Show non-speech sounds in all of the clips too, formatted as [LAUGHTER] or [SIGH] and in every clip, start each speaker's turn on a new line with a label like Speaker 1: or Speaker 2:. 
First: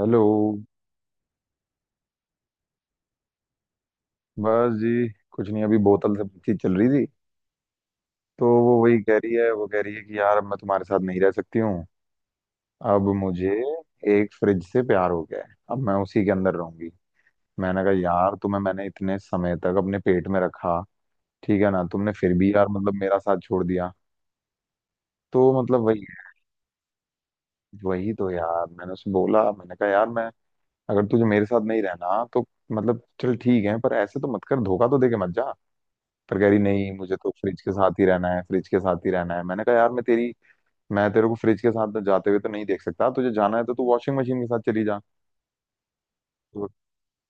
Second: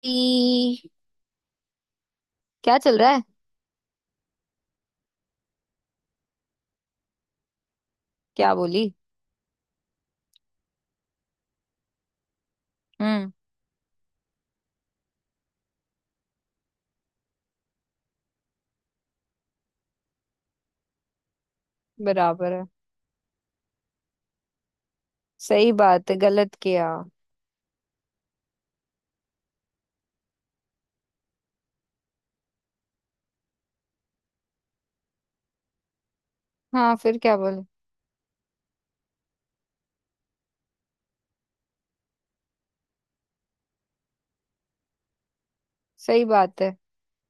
Speaker 1: Hello.
Speaker 2: ई, क्या चल रहा है।
Speaker 1: बस जी कुछ नहीं, अभी बोतल से बातचीत चल रही थी। तो
Speaker 2: क्या
Speaker 1: वो
Speaker 2: बोली?
Speaker 1: वही कह रही है, वो कह रही है कि यार अब मैं तुम्हारे साथ नहीं रह सकती हूँ। अब
Speaker 2: हम्म।
Speaker 1: मुझे एक फ्रिज से प्यार हो गया है, अब मैं उसी के अंदर रहूंगी। मैंने कहा यार तुम्हें मैंने इतने समय तक अपने पेट में रखा, ठीक है ना? तुमने फिर भी
Speaker 2: बराबर है।
Speaker 1: यार मतलब मेरा साथ छोड़ दिया। तो
Speaker 2: सही
Speaker 1: मतलब वही
Speaker 2: बात है,
Speaker 1: है।
Speaker 2: गलत किया।
Speaker 1: वही तो यार, मैंने उसे बोला, मैंने कहा यार मैं, अगर तुझे मेरे साथ नहीं रहना तो मतलब चल ठीक है, पर ऐसे तो मत कर, धोखा तो दे के मत जा। पर कह रही नहीं,
Speaker 2: हाँ,
Speaker 1: मुझे
Speaker 2: फिर
Speaker 1: तो
Speaker 2: क्या
Speaker 1: फ्रिज
Speaker 2: बोले?
Speaker 1: के साथ ही रहना है, फ्रिज के साथ ही रहना है। मैंने कहा यार मैं तेरी, मैं तेरे को फ्रिज के साथ जाते हुए तो नहीं देख सकता, तुझे जाना है तो तू वॉशिंग मशीन के साथ चली जा।
Speaker 2: सही
Speaker 1: तो
Speaker 2: बात
Speaker 1: वो
Speaker 2: है।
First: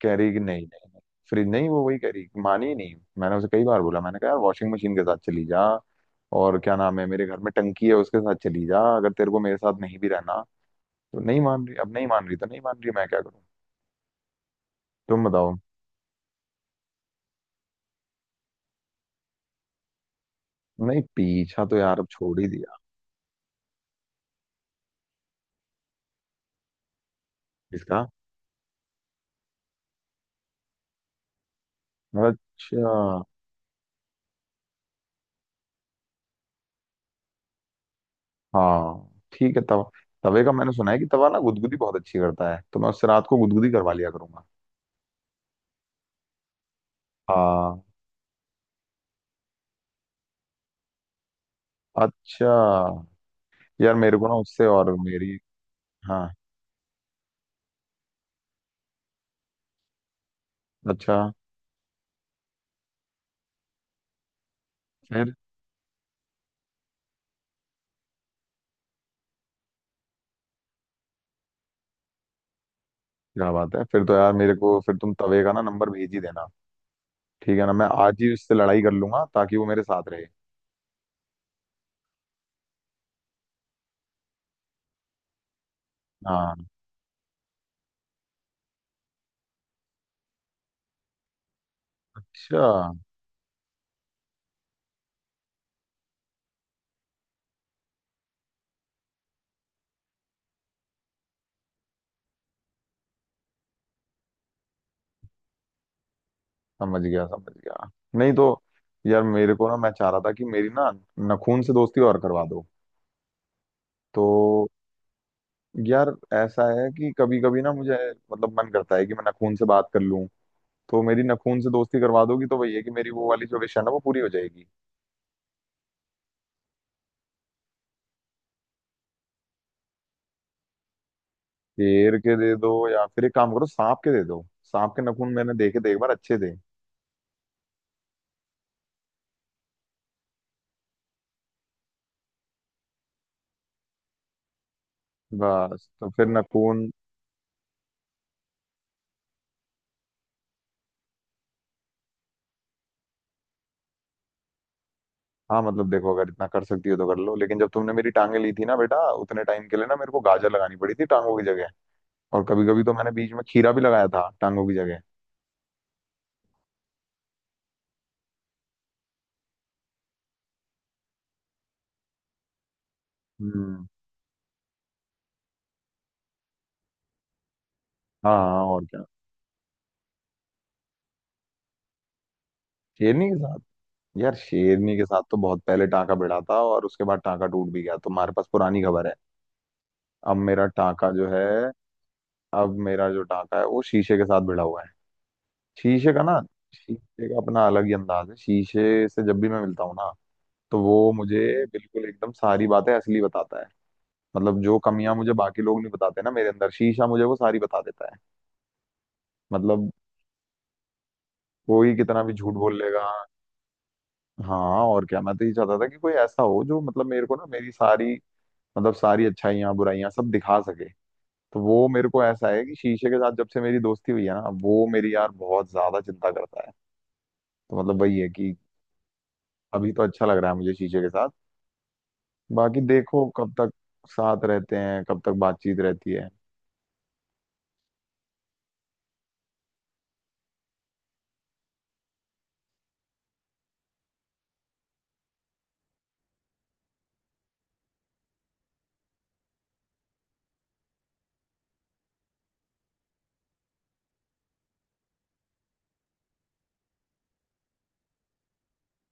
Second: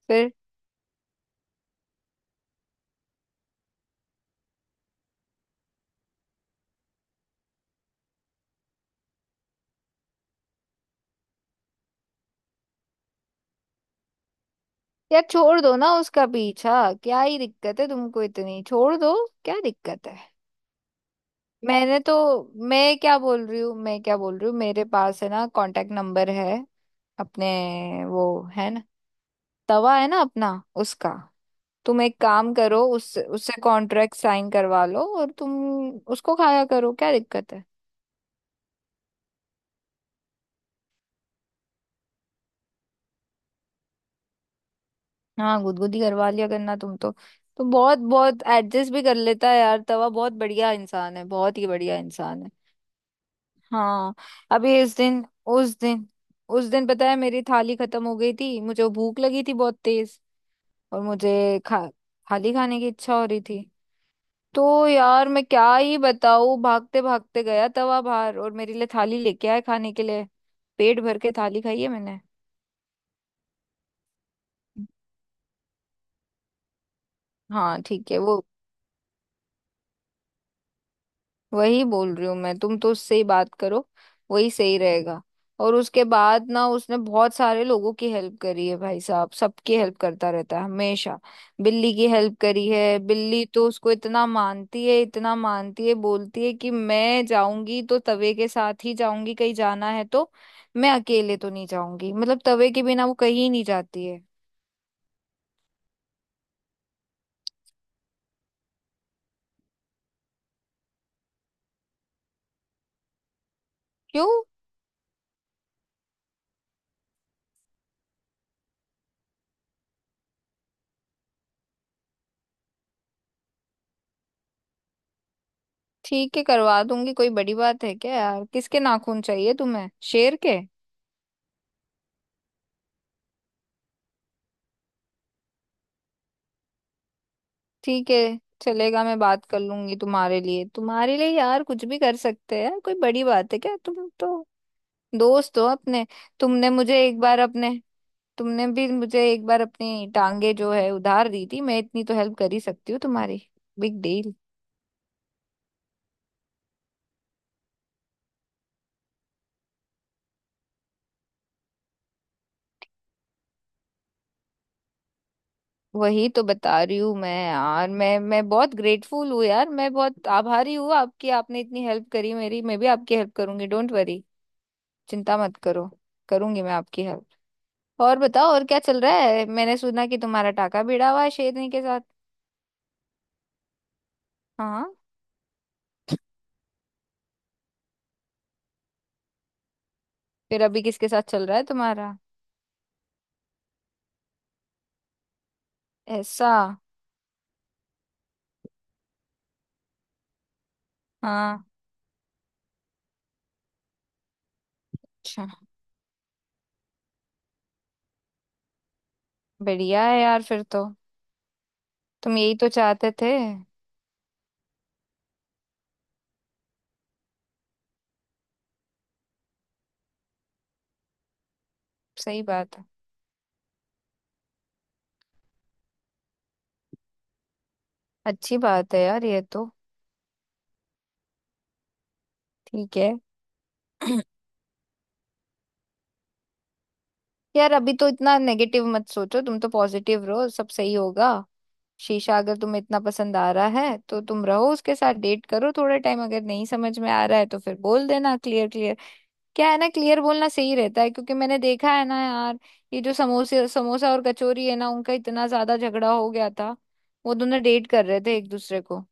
Speaker 1: कह रही
Speaker 2: फिर?
Speaker 1: कि नहीं नहीं नहीं, फ्रिज नहीं, वो वही कह रही, मानी ही नहीं। मैंने उसे कई बार बोला, मैंने कहा यार वॉशिंग मशीन के साथ चली जा, और क्या नाम है, मेरे घर में टंकी है उसके साथ चली जा, अगर तेरे को मेरे साथ नहीं भी रहना। तो नहीं मान रही, अब नहीं मान रही, तो नहीं मान रही, मैं क्या करूं?
Speaker 2: यार,
Speaker 1: तुम बताओ।
Speaker 2: छोड़ दो ना उसका पीछा। क्या ही दिक्कत है तुमको इतनी, छोड़ दो। क्या दिक्कत है?
Speaker 1: नहीं, पीछा तो यार
Speaker 2: मैंने
Speaker 1: अब
Speaker 2: तो।
Speaker 1: छोड़ ही दिया
Speaker 2: मैं क्या बोल रही हूँ, मैं क्या बोल रही हूँ, मेरे पास है ना कांटेक्ट नंबर है। अपने।
Speaker 1: इसका।
Speaker 2: वो है ना। तवा है ना अपना। उसका। तुम एक काम करो,
Speaker 1: अच्छा।
Speaker 2: उस उससे कॉन्ट्रैक्ट साइन करवा लो और तुम उसको खाया करो, क्या दिक्कत है।
Speaker 1: हाँ ठीक है, तवा। तवे का मैंने सुना है कि तवा ना गुदगुदी बहुत अच्छी करता है, तो मैं उससे रात को गुदगुदी करवा लिया करूंगा।
Speaker 2: हाँ, गुदगुदी करवा लिया करना तुम तो। तो
Speaker 1: हाँ।
Speaker 2: बहुत बहुत एडजस्ट भी कर लेता है यार, तवा बहुत बढ़िया इंसान है, बहुत ही बढ़िया इंसान
Speaker 1: अच्छा।
Speaker 2: है।
Speaker 1: यार
Speaker 2: हाँ।
Speaker 1: मेरे को ना उससे
Speaker 2: अभी
Speaker 1: और मेरी।
Speaker 2: उस दिन
Speaker 1: हाँ।
Speaker 2: उस दिन पता है, मेरी थाली खत्म हो गई थी, मुझे भूख लगी थी बहुत तेज। और
Speaker 1: अच्छा।
Speaker 2: मुझे खा थाली खाने की इच्छा हो रही थी। तो यार,
Speaker 1: फिर
Speaker 2: मैं क्या ही बताऊँ, भागते भागते गया तवा बाहर और मेरे लिए थाली लेके आए खाने के लिए। पेट भर के थाली खाई है मैंने।
Speaker 1: क्या बात है, फिर तो यार मेरे को फिर तुम तवे का ना नंबर भेज ही देना। ठीक है ना?
Speaker 2: हाँ
Speaker 1: मैं
Speaker 2: ठीक है,
Speaker 1: आज ही
Speaker 2: वो।
Speaker 1: उससे लड़ाई कर लूंगा ताकि वो मेरे साथ रहे।
Speaker 2: वही बोल रही हूँ मैं, तुम तो उससे ही बात करो। वही सही रहेगा। और उसके बाद
Speaker 1: हाँ।
Speaker 2: ना, उसने बहुत सारे लोगों की हेल्प करी है भाई साहब, सबकी हेल्प करता रहता है हमेशा। बिल्ली की हेल्प
Speaker 1: अच्छा।
Speaker 2: करी है, बिल्ली तो उसको इतना मानती है, इतना मानती है, बोलती है कि मैं जाऊंगी तो तवे के साथ ही जाऊंगी, कहीं जाना है तो। मैं अकेले तो नहीं जाऊंगी, मतलब तवे के बिना वो कहीं नहीं जाती है।
Speaker 1: समझ गया समझ गया। नहीं तो यार मेरे को ना, मैं चाह रहा था कि मेरी ना नखून से दोस्ती और करवा दो।
Speaker 2: क्यों?
Speaker 1: तो यार ऐसा है कि कभी कभी ना मुझे मतलब मन करता है कि मैं नखून से बात कर लूं। तो मेरी नखून से दोस्ती करवा दोगी तो वही है कि मेरी वो वाली जो विश है ना वो पूरी हो जाएगी।
Speaker 2: ठीक है, करवा दूंगी, कोई बड़ी बात है क्या यार, किसके नाखून चाहिए तुम्हें, शेर के?
Speaker 1: शेर के दे दो, या फिर एक काम करो, सांप के दे दो। सांप के नखून मैंने देखे थे एक बार, अच्छे थे।
Speaker 2: ठीक है। चलेगा, मैं बात कर लूंगी तुम्हारे लिए, तुम्हारे लिए यार कुछ भी कर सकते हैं यार, कोई बड़ी बात है क्या, तुम तो दोस्त हो
Speaker 1: बस
Speaker 2: अपने।
Speaker 1: तो फिर
Speaker 2: तुमने
Speaker 1: नखून।
Speaker 2: मुझे एक बार अपने। तुमने भी मुझे एक बार अपनी टांगे जो है उधार दी थी, मैं इतनी तो हेल्प कर ही सकती हूँ तुम्हारी। Big deal.
Speaker 1: हाँ मतलब देखो, अगर इतना कर सकती हो तो कर लो, लेकिन जब तुमने मेरी टांगे ली थी ना बेटा, उतने टाइम के लिए ना मेरे को गाजर लगानी पड़ी थी टांगों की जगह। और कभी कभी तो मैंने बीच में खीरा भी लगाया था टांगों की जगह।
Speaker 2: वही तो बता रही हूँ मैं यार, मैं बहुत ग्रेटफुल हूँ यार, मैं बहुत आभारी हूँ आपकी, आपने इतनी हेल्प करी मेरी, मैं भी आपकी हेल्प करूंगी,
Speaker 1: हम्म।
Speaker 2: Don't worry. चिंता मत करो। करूंगी मैं आपकी हेल्प। और
Speaker 1: हाँ
Speaker 2: बताओ,
Speaker 1: हाँ,
Speaker 2: और क्या
Speaker 1: और
Speaker 2: चल
Speaker 1: क्या।
Speaker 2: रहा है, मैंने सुना कि तुम्हारा टाका भिड़ा हुआ है शेरनी के साथ।
Speaker 1: शेरनी के साथ? यार
Speaker 2: हाँ।
Speaker 1: शेरनी के साथ तो बहुत पहले टांका भिड़ा था, और उसके बाद टांका टूट भी गया। तुम्हारे पास पुरानी खबर है। अब
Speaker 2: फिर
Speaker 1: मेरा
Speaker 2: अभी किसके
Speaker 1: टांका
Speaker 2: साथ
Speaker 1: जो है,
Speaker 2: चल रहा है तुम्हारा?
Speaker 1: अब मेरा जो टांका है वो शीशे के साथ भिड़ा हुआ है। शीशे का ना,
Speaker 2: ऐसा?
Speaker 1: शीशे का अपना अलग ही अंदाज है। शीशे से जब भी मैं मिलता हूँ ना तो वो मुझे
Speaker 2: हाँ।
Speaker 1: बिल्कुल एकदम सारी बातें असली बताता है। मतलब जो कमियां मुझे
Speaker 2: अच्छा।
Speaker 1: बाकी लोग नहीं बताते ना मेरे अंदर, शीशा मुझे वो सारी बता देता है। मतलब
Speaker 2: बढ़िया है यार फिर तो।
Speaker 1: कोई कितना भी
Speaker 2: तुम
Speaker 1: झूठ
Speaker 2: यही तो
Speaker 1: बोल लेगा।
Speaker 2: चाहते थे।
Speaker 1: हाँ और क्या, मैं तो ये चाहता था कि कोई ऐसा हो जो मतलब मेरे को ना मेरी सारी मतलब सारी अच्छाइयाँ बुराइयाँ सब दिखा सके। तो वो मेरे को
Speaker 2: सही
Speaker 1: ऐसा है
Speaker 2: बात
Speaker 1: कि
Speaker 2: है।
Speaker 1: शीशे के साथ जब से मेरी दोस्ती हुई है ना, वो मेरी यार बहुत ज्यादा चिंता करता है। तो मतलब वही है कि
Speaker 2: अच्छी बात है यार, ये तो।
Speaker 1: अभी तो अच्छा लग रहा है मुझे शीशे के साथ। बाकी
Speaker 2: ठीक है।
Speaker 1: देखो कब तक साथ रहते हैं, कब तक बातचीत रहती है।
Speaker 2: यार, अभी तो इतना नेगेटिव मत सोचो, तुम तो पॉजिटिव रहो, सब सही होगा। शीशा अगर तुम्हें इतना पसंद आ रहा है तो तुम रहो उसके साथ, डेट करो थोड़े टाइम, अगर नहीं समझ में आ रहा है तो फिर बोल देना क्लियर क्लियर। क्या है ना, क्लियर बोलना सही रहता है, क्योंकि मैंने देखा है ना यार, ये जो समोसे समोसा और कचौरी है ना, उनका इतना ज्यादा झगड़ा हो गया था। वो दोनों डेट कर रहे थे एक दूसरे को।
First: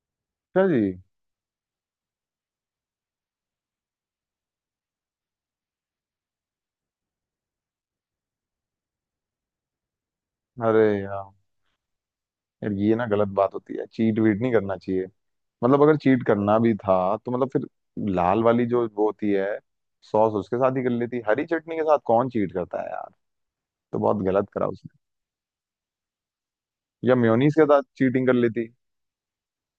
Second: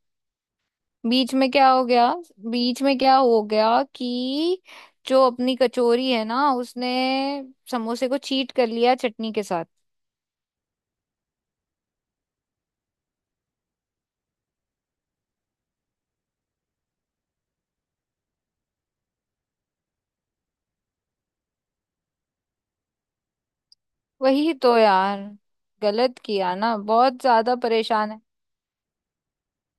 Speaker 1: अच्छा जी।
Speaker 2: बीच में क्या हो गया? बीच में क्या हो गया कि जो अपनी कचौरी है ना, उसने समोसे को चीट कर लिया चटनी के साथ।
Speaker 1: अरे यार, यार ये ना गलत बात होती है, चीट वीट नहीं करना चाहिए। मतलब अगर चीट करना भी था तो मतलब फिर लाल वाली जो वो होती है, सॉस, उसके साथ ही कर लेती। हरी चटनी के साथ कौन चीट करता है यार? तो बहुत गलत
Speaker 2: वही
Speaker 1: करा।
Speaker 2: तो यार, गलत किया ना,
Speaker 1: या
Speaker 2: बहुत
Speaker 1: म्योनीस
Speaker 2: ज्यादा
Speaker 1: के साथ
Speaker 2: परेशान है।
Speaker 1: चीटिंग कर लेती।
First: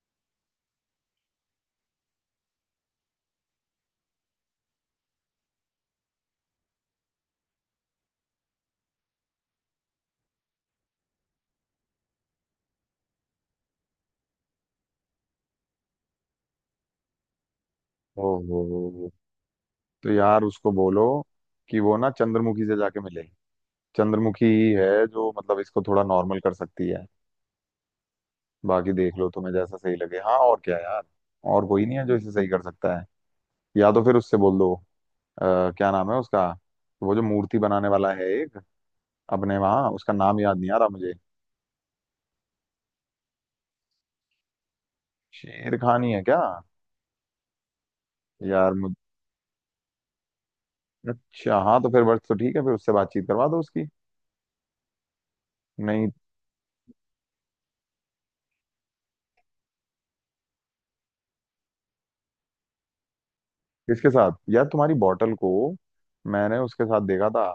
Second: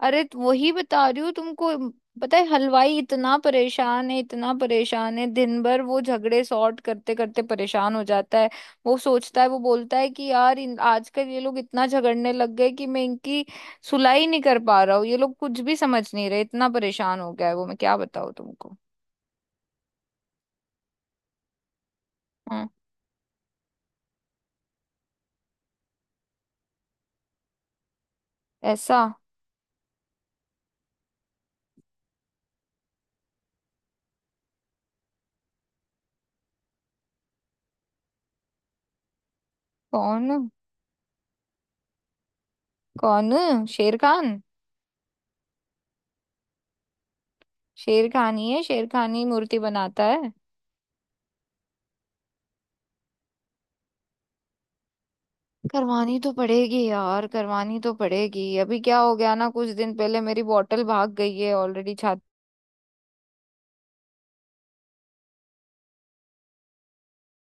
Speaker 2: अरे तो वही बता रही हूँ तुमको पता है, हलवाई इतना परेशान है, इतना परेशान है, दिन भर वो झगड़े सॉर्ट करते करते परेशान हो जाता है। वो सोचता है, वो बोलता है कि यार, इन आजकल ये लोग इतना झगड़ने लग गए कि मैं इनकी सुलाई नहीं कर पा रहा हूँ, ये लोग कुछ भी समझ नहीं रहे, इतना परेशान हो गया है वो, मैं क्या बताऊँ तुमको।
Speaker 1: ओहो। तो यार उसको बोलो कि वो ना चंद्रमुखी
Speaker 2: हाँ।
Speaker 1: से जाके मिले। चंद्रमुखी ही है जो मतलब इसको थोड़ा नॉर्मल कर सकती है। बाकी
Speaker 2: ऐसा?
Speaker 1: देख लो, तुम्हें जैसा सही लगे। हाँ और क्या यार, और कोई नहीं है जो इसे सही कर सकता है। या तो फिर उससे बोल दो, क्या नाम है उसका, वो जो मूर्ति बनाने वाला है एक, अपने वहां, उसका नाम
Speaker 2: कौन?
Speaker 1: याद नहीं आ रहा मुझे।
Speaker 2: कौन? शेर खान?
Speaker 1: शेर खान ही है क्या?
Speaker 2: शेर खान ही है,
Speaker 1: यार
Speaker 2: शेर
Speaker 1: मुझ...
Speaker 2: खान ही मूर्ति बनाता है।
Speaker 1: अच्छा हाँ तो फिर बस तो ठीक है, फिर उससे बातचीत करवा दो उसकी। नहीं,
Speaker 2: करवानी तो पड़ेगी यार, करवानी तो पड़ेगी, अभी क्या हो गया ना, कुछ दिन पहले मेरी बॉटल भाग गई है ऑलरेडी, छात।
Speaker 1: किसके साथ यार तुम्हारी बॉटल को? मैंने उसके साथ देखा था,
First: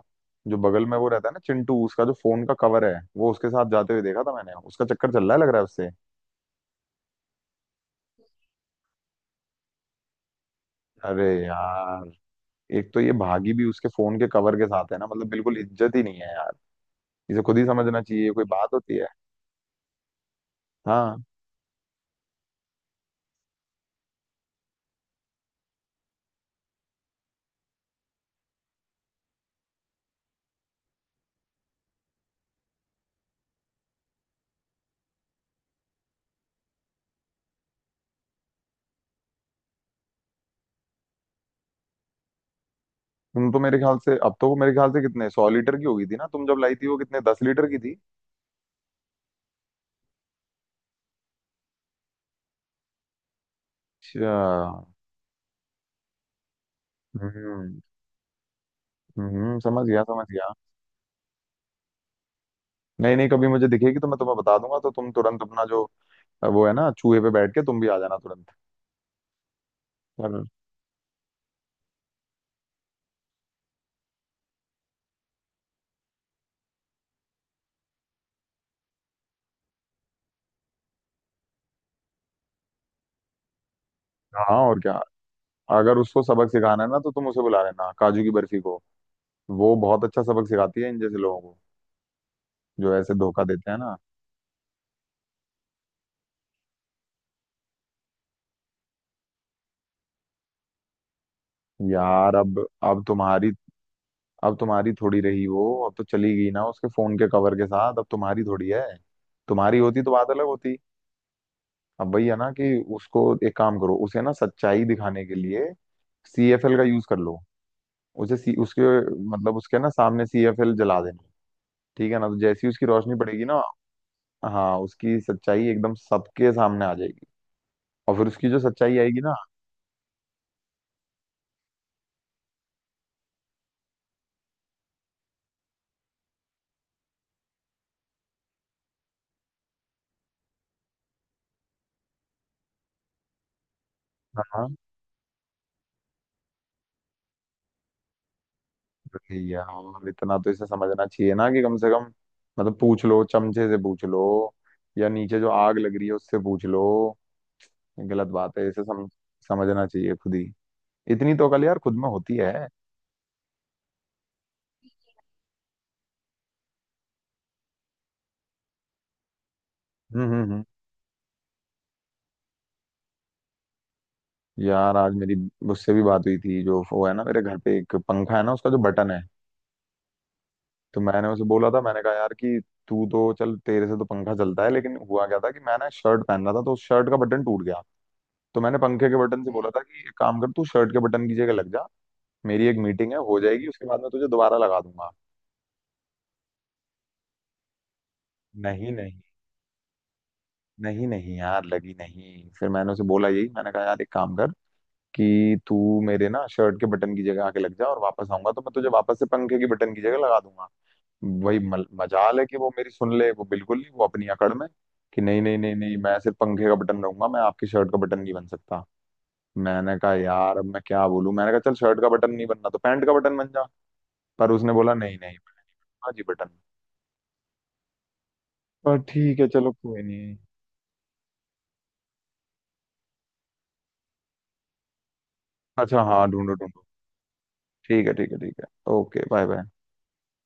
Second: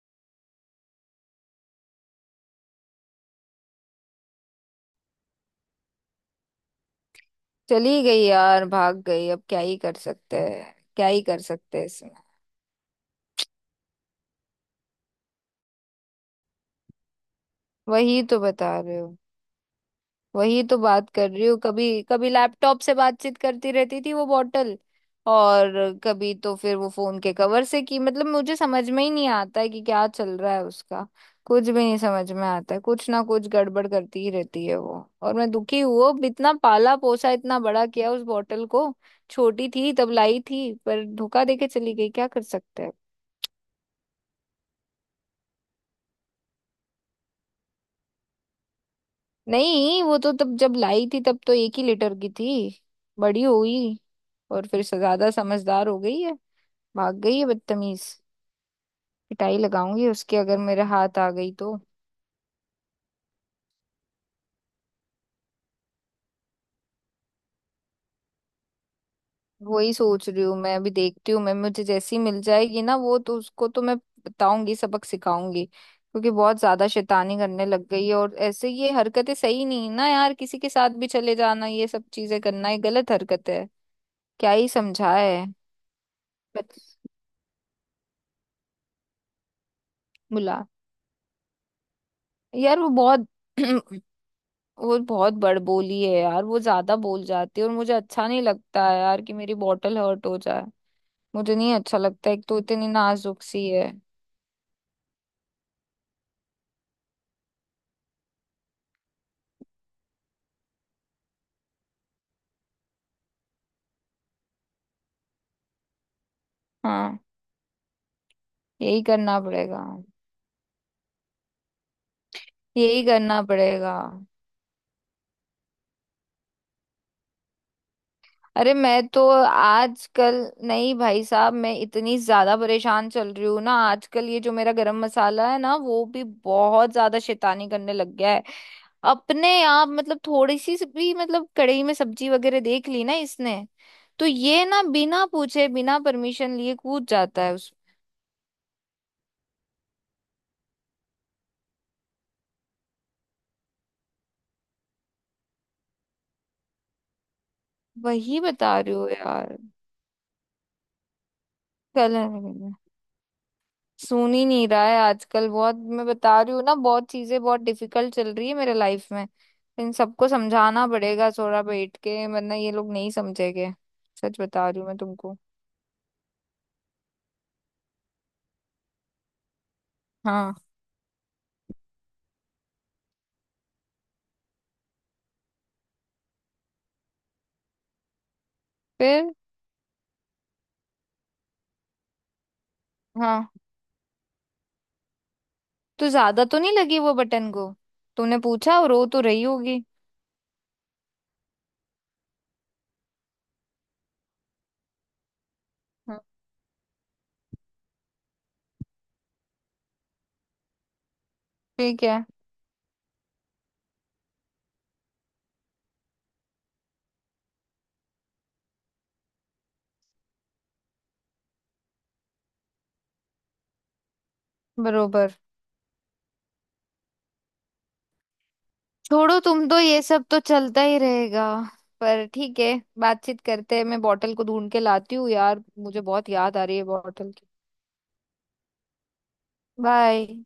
Speaker 1: जो बगल में वो रहता है ना चिंटू, उसका जो फोन का कवर है, वो उसके साथ जाते हुए देखा था मैंने। उसका चक्कर चल रहा है लग रहा है उससे।
Speaker 2: चली गई यार, भाग गई, अब क्या ही कर सकते हैं, क्या ही
Speaker 1: अरे
Speaker 2: कर सकते हैं
Speaker 1: यार,
Speaker 2: इसमें।
Speaker 1: एक तो ये भागी भी उसके फोन के कवर के साथ है ना, मतलब बिल्कुल इज्जत ही नहीं है यार। इसे खुद ही समझना
Speaker 2: वही
Speaker 1: चाहिए, ये
Speaker 2: तो
Speaker 1: कोई
Speaker 2: बता
Speaker 1: बात होती
Speaker 2: रहे
Speaker 1: है?
Speaker 2: हो। वही तो बात
Speaker 1: हाँ।
Speaker 2: कर रही हूँ, कभी कभी लैपटॉप से बातचीत करती रहती थी वो बॉटल। और कभी तो फिर वो फोन के कवर से की, मतलब मुझे समझ में ही नहीं आता है कि क्या चल रहा है उसका। कुछ भी नहीं समझ में आता है, कुछ ना कुछ गड़बड़ करती ही रहती है वो। और मैं दुखी हुआ, अब इतना पाला पोसा, इतना बड़ा किया उस बॉटल को। छोटी थी तब लाई थी, पर धोखा देके चली गई, क्या कर सकते हैं।
Speaker 1: तुम तो मेरे ख्याल से अब तो वो मेरे ख्याल से कितने सौ लीटर की हो गई थी ना, तुम जब लाई थी वो कितने दस लीटर की थी?
Speaker 2: नहीं, वो तो तब जब लाई थी तब तो एक ही लीटर की थी। बड़ी हुई।
Speaker 1: अच्छा।
Speaker 2: और फिर ज्यादा समझदार हो गई है। भाग गई है
Speaker 1: हम्म।
Speaker 2: बदतमीज। पिटाई
Speaker 1: समझ गया
Speaker 2: लगाऊंगी
Speaker 1: समझ
Speaker 2: उसके,
Speaker 1: गया।
Speaker 2: अगर मेरे हाथ आ गई तो।
Speaker 1: नहीं नहीं, कभी मुझे दिखेगी तो मैं तुम्हें बता दूंगा, तो तुम तुरंत अपना जो, अब वो है ना चूहे पे बैठ के तुम भी आ जाना तुरंत।
Speaker 2: वही सोच रही
Speaker 1: हाँ
Speaker 2: हूँ मैं, अभी देखती हूँ मैं, मुझे जैसी मिल जाएगी ना, वो तो उसको तो मैं बताऊंगी, सबक सिखाऊंगी, क्योंकि बहुत ज्यादा शैतानी करने लग गई है, और ऐसे ये हरकतें सही नहीं है ना यार, किसी के साथ भी चले जाना, ये सब चीजें करना, ये गलत हरकत है। क्या
Speaker 1: हाँ
Speaker 2: ही
Speaker 1: और क्या।
Speaker 2: समझाए।
Speaker 1: अगर उसको सबक सिखाना है
Speaker 2: बस।
Speaker 1: ना तो तुम उसे बुला लेना, काजू की बर्फी को। वो बहुत अच्छा सबक
Speaker 2: बुला।
Speaker 1: सिखाती है इन जैसे लोगों को
Speaker 2: यार वो
Speaker 1: जो ऐसे
Speaker 2: बहुत
Speaker 1: धोखा देते हैं ना।
Speaker 2: [CLEARS THROAT] वो बहुत बड़बोली है यार, वो ज्यादा बोल जाती है और मुझे अच्छा नहीं लगता है यार कि मेरी बॉटल हर्ट हो जाए। मुझे नहीं अच्छा लगता,
Speaker 1: यार
Speaker 2: एक
Speaker 1: अब
Speaker 2: तो इतनी
Speaker 1: अब
Speaker 2: नाजुक
Speaker 1: तुम्हारी,
Speaker 2: सी है।
Speaker 1: अब तुम्हारी थोड़ी रही वो, अब तो चली गई ना उसके फोन के कवर के साथ, अब तुम्हारी थोड़ी है। तुम्हारी होती तो बात अलग होती। अब वही है ना कि उसको एक काम करो, उसे ना सच्चाई दिखाने के लिए सीएफएल का यूज कर
Speaker 2: हाँ।
Speaker 1: लो। उसके
Speaker 2: यही करना
Speaker 1: मतलब उसके
Speaker 2: पड़ेगा।
Speaker 1: ना सामने सीएफएल जला देना। ठीक है ना? तो जैसी उसकी
Speaker 2: यही
Speaker 1: रोशनी
Speaker 2: करना
Speaker 1: पड़ेगी ना,
Speaker 2: पड़ेगा।
Speaker 1: हाँ, उसकी सच्चाई एकदम सबके सामने आ जाएगी। और फिर उसकी जो
Speaker 2: अरे,
Speaker 1: सच्चाई
Speaker 2: मैं
Speaker 1: आएगी
Speaker 2: तो
Speaker 1: ना,
Speaker 2: आजकल। नहीं भाई साहब, मैं इतनी ज्यादा परेशान चल रही हूँ ना आजकल, ये जो मेरा गरम मसाला है ना, वो भी बहुत ज्यादा शैतानी करने लग गया है। अपने आप, मतलब थोड़ी सी भी, मतलब कढ़ाई में सब्जी वगैरह देख ली ना इसने, तो ये
Speaker 1: हाँ।
Speaker 2: ना बिना पूछे बिना परमिशन लिए कूद जाता है उस।
Speaker 1: भैया और इतना तो इसे समझना चाहिए ना कि कम से कम मतलब पूछ लो, चमचे से पूछ लो, या नीचे जो आग लग रही है उससे पूछ लो। गलत
Speaker 2: वही
Speaker 1: बात है,
Speaker 2: बता रही हो यार।
Speaker 1: समझना चाहिए खुद ही। इतनी तो कल यार खुद में
Speaker 2: कलर।
Speaker 1: होती है।
Speaker 2: सुन ही नहीं रहा है आजकल बहुत, मैं बता रही हूँ ना, बहुत चीजें बहुत डिफिकल्ट चल रही है मेरे लाइफ में। इन सबको
Speaker 1: हम्म।
Speaker 2: समझाना पड़ेगा थोड़ा बैठ के, वरना ये लोग नहीं समझेंगे। सच बता रही हूँ
Speaker 1: यार
Speaker 2: मैं
Speaker 1: आज मेरी
Speaker 2: तुमको।
Speaker 1: उससे भी बात हुई थी, जो वो है ना मेरे घर पे एक पंखा है ना उसका जो बटन है।
Speaker 2: हाँ।
Speaker 1: तो मैंने उसे बोला था, मैंने कहा यार कि तू तो चल, तेरे से तो पंखा चलता है, लेकिन हुआ क्या था कि मैंने शर्ट पहन रहा था तो उस शर्ट का बटन टूट गया। तो मैंने पंखे के
Speaker 2: फिर?
Speaker 1: बटन से बोला था कि एक काम कर, तू शर्ट के बटन की जगह लग जा। मेरी एक मीटिंग है, हो
Speaker 2: हाँ।
Speaker 1: जाएगी उसके बाद मैं तुझे दोबारा लगा दूंगा।
Speaker 2: तो ज्यादा तो नहीं लगी वो बटन को? तूने पूछा, और
Speaker 1: नहीं
Speaker 2: रो
Speaker 1: नहीं।
Speaker 2: तो रही होगी।
Speaker 1: नहीं नहीं यार लगी नहीं। फिर मैंने उसे बोला, यही मैंने कहा यार एक काम कर कि तू
Speaker 2: हम्म।
Speaker 1: मेरे ना शर्ट के बटन की जगह आके लग जा, और वापस आऊंगा तो मैं तुझे वापस से पंखे की बटन की जगह लगा दूंगा। वही
Speaker 2: ठीक है।
Speaker 1: मजाल है कि वो मेरी सुन ले, वो बिल्कुल नहीं, वो अपनी अकड़ में कि नहीं नहीं नहीं नहीं मैं सिर्फ पंखे का बटन रहूंगा, मैं आपकी शर्ट का बटन नहीं बन सकता। मैंने कहा यार अब मैं क्या बोलूं, मैंने कहा चल शर्ट का बटन नहीं बनना तो पैंट का बटन बन जा। पर उसने बोला नहीं
Speaker 2: बरोबर।
Speaker 1: नहीं। हाँ जी बटन। पर
Speaker 2: छोड़ो,
Speaker 1: ठीक है,
Speaker 2: तुम
Speaker 1: चलो
Speaker 2: तो ये
Speaker 1: कोई
Speaker 2: सब
Speaker 1: नहीं।
Speaker 2: तो चलता ही रहेगा। पर ठीक है। बातचीत करते हैं, मैं बॉटल को ढूंढ के लाती हूँ यार, मुझे
Speaker 1: अच्छा हाँ,
Speaker 2: बहुत
Speaker 1: ढूंढो
Speaker 2: याद आ रही
Speaker 1: ढूंढो।
Speaker 2: है बॉटल की।
Speaker 1: ठीक है ठीक है ठीक है। Okay, bye bye.
Speaker 2: बाय।